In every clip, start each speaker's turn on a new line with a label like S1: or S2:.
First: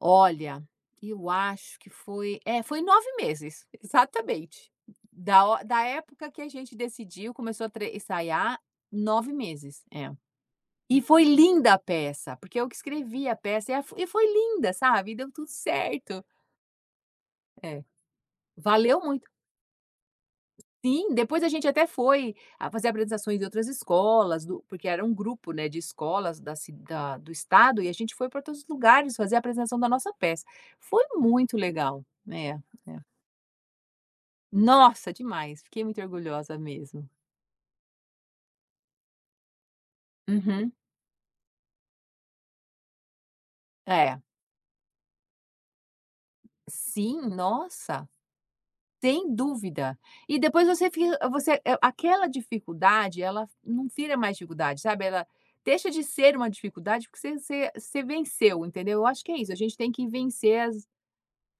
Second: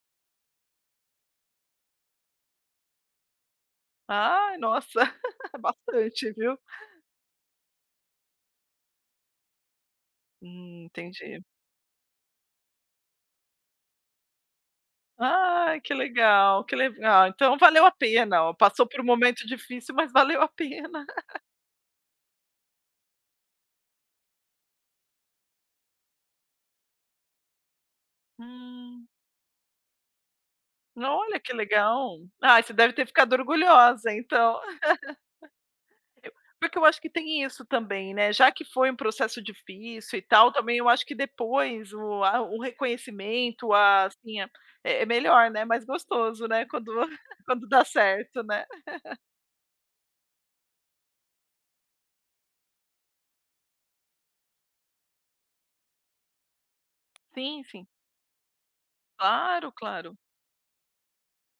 S1: Olha, eu acho que foi é foi 9 meses,
S2: Ai,
S1: exatamente.
S2: nossa,
S1: Da o da época
S2: bastante
S1: que a
S2: viu.
S1: gente decidiu, começou a tre ensaiar, 9 meses, é.
S2: Hum,
S1: E foi
S2: entendi.
S1: linda a peça, porque eu que escrevi a peça e a e foi linda, sabe, deu tudo
S2: Ai, que
S1: certo.
S2: legal, que legal. Então
S1: É,
S2: valeu a pena, passou
S1: valeu
S2: por um
S1: muito.
S2: momento difícil, mas valeu a pena.
S1: Sim, depois a gente até foi a fazer apresentações em outras escolas do porque era um grupo, né, de escolas da ci da do estado e a gente foi pra todos os
S2: Hum.
S1: lugares fazer a apresentação da nossa peça. Foi
S2: Olha, que
S1: muito legal.
S2: legal.
S1: É,
S2: Ai, você deve
S1: é.
S2: ter ficado orgulhosa então.
S1: Nossa, demais! Fiquei muito orgulhosa
S2: Porque eu porque eu acho
S1: mesmo.
S2: que tem isso também, né, já que foi um processo difícil e tal,
S1: Uhum.
S2: também eu acho que depois o a o reconhecimento ah,
S1: É.
S2: sim é melhor, né, mais gostoso, né, quando
S1: Sim,
S2: quando dá
S1: nossa,
S2: certo, né.
S1: sem dúvida. E depois você fica você, eh, aquela dificuldade ela não vira mais dificuldade, sabe, ela deixa de ser uma dificuldade porque você
S2: Sim,
S1: você
S2: sim.
S1: você venceu, entendeu. Eu acho que é isso, a
S2: Claro,
S1: gente tem que
S2: claro.
S1: vencer as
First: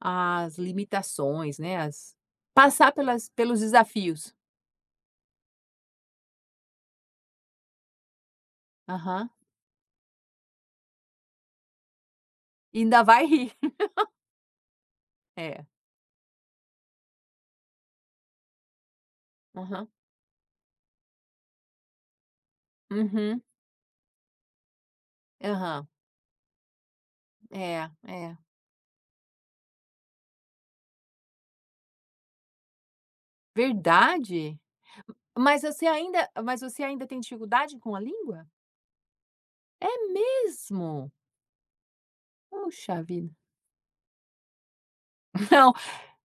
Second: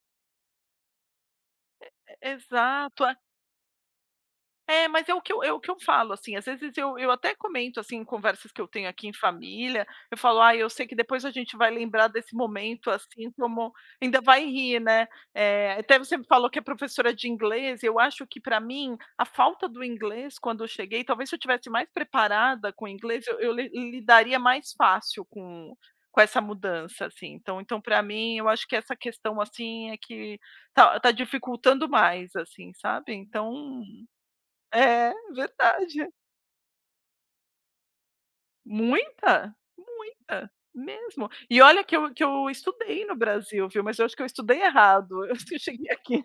S1: as limitações, né,
S2: E
S1: as
S2: e
S1: passar
S2: exato a
S1: pelas pelos desafios.
S2: É, mas é o que eu é o que eu falo, assim, às vezes eu eu até comento, assim, em conversas que eu tenho aqui em
S1: Aham.
S2: família, eu falo: "Ai, eu sei que depois a gente vai lembrar desse
S1: E
S2: momento,
S1: ainda vai
S2: assim,
S1: rir.
S2: como ainda vai rir, né".
S1: É.
S2: Eh, até você falou que é professora de inglês, eu acho que pra mim a falta do
S1: Aham.
S2: inglês quando eu cheguei, talvez se eu estivesse mais preparada com o inglês eu
S1: Uhum.
S2: eu lidaria mais fácil com
S1: Aham.
S2: com essa mudança, assim. Então então
S1: É,
S2: pra mim,
S1: é.
S2: eu acho que essa questão, assim, é que tá tá dificultando mais, assim, sabe, então
S1: Verdade?
S2: é
S1: Mas você
S2: verdade.
S1: ainda mas você ainda tem dificuldade com a língua?
S2: Muita,
S1: É
S2: muita,
S1: mesmo?
S2: mesmo. E olha que eu que eu
S1: Puxa
S2: estudei no
S1: vida.
S2: Brasil, viu, mas eu acho que eu estudei errado, se eu
S1: Não,
S2: cheguei aqui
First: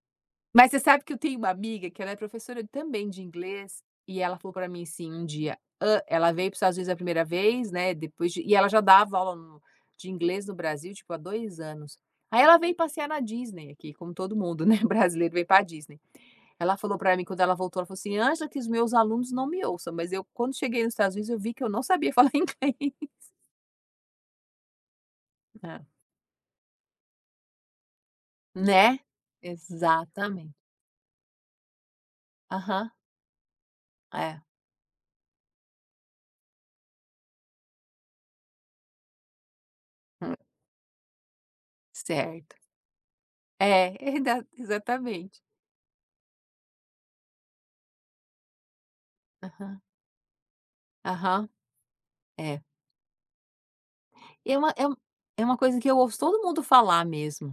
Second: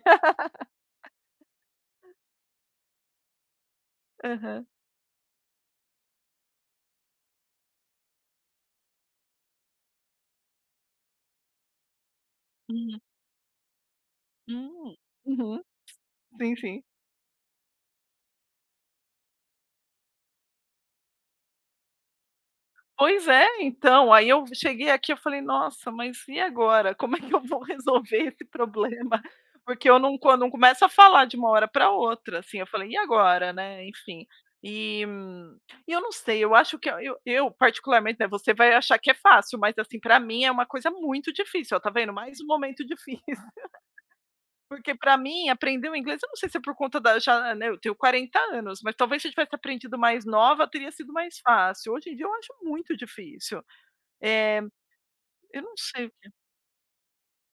S1: mas você sabe que eu tenho uma amiga que ela é professora também de inglês e ela falou
S2: Aham.
S1: pra mim assim um dia, hã, ela veio para o Estados Unidos a 1º vez, né, depois de e ela já dava aula no de inglês no Brasil, tipo, há 2 anos. Aí ela veio
S2: Hum.
S1: passear na Disney aqui, como todo mundo, né,
S2: Hum,
S1: brasileiro veio pra
S2: uhum,
S1: Disney.
S2: sim
S1: Ela
S2: sim.
S1: falou pra mim quando ela voltou, ela falou assim: "Angela, que os meus alunos não me ouçam, mas eu quando cheguei nos Estados Unidos eu vi que eu não sabia falar inglês".
S2: Pois é, então, aí eu cheguei aqui, eu falei:
S1: É.
S2: "Nossa, mas e agora? Como é que eu vou resolver esse
S1: Né,
S2: problema?". Porque eu não eu não
S1: Exatamente.
S2: começo a falar de uma hora pra outra, assim, eu falei:
S1: Aham.
S2: "E agora, né", enfim.
S1: É.
S2: E e eu não sei, eu acho que eu eu particularmente, né, você vai achar que é fácil, mas, assim, pra
S1: [unintelligible]
S2: mim é uma coisa muito difícil. Ó, tá vendo, mais um
S1: Certo.
S2: momento difícil.
S1: É, erda
S2: Porque pra
S1: exatamente.
S2: mim aprender o inglês, eu não sei se é por conta da já né, eu tenho 40 anos, mas talvez se eu tivesse
S1: Aham.
S2: aprendido mais nova teria sido mais
S1: Aham,
S2: fácil. Hoje em dia eu acho
S1: é.
S2: muito difícil,
S1: É
S2: eh,
S1: um é um é uma
S2: eu não
S1: coisa que eu
S2: sei o
S1: ouço
S2: que é.
S1: todo mundo falar mesmo.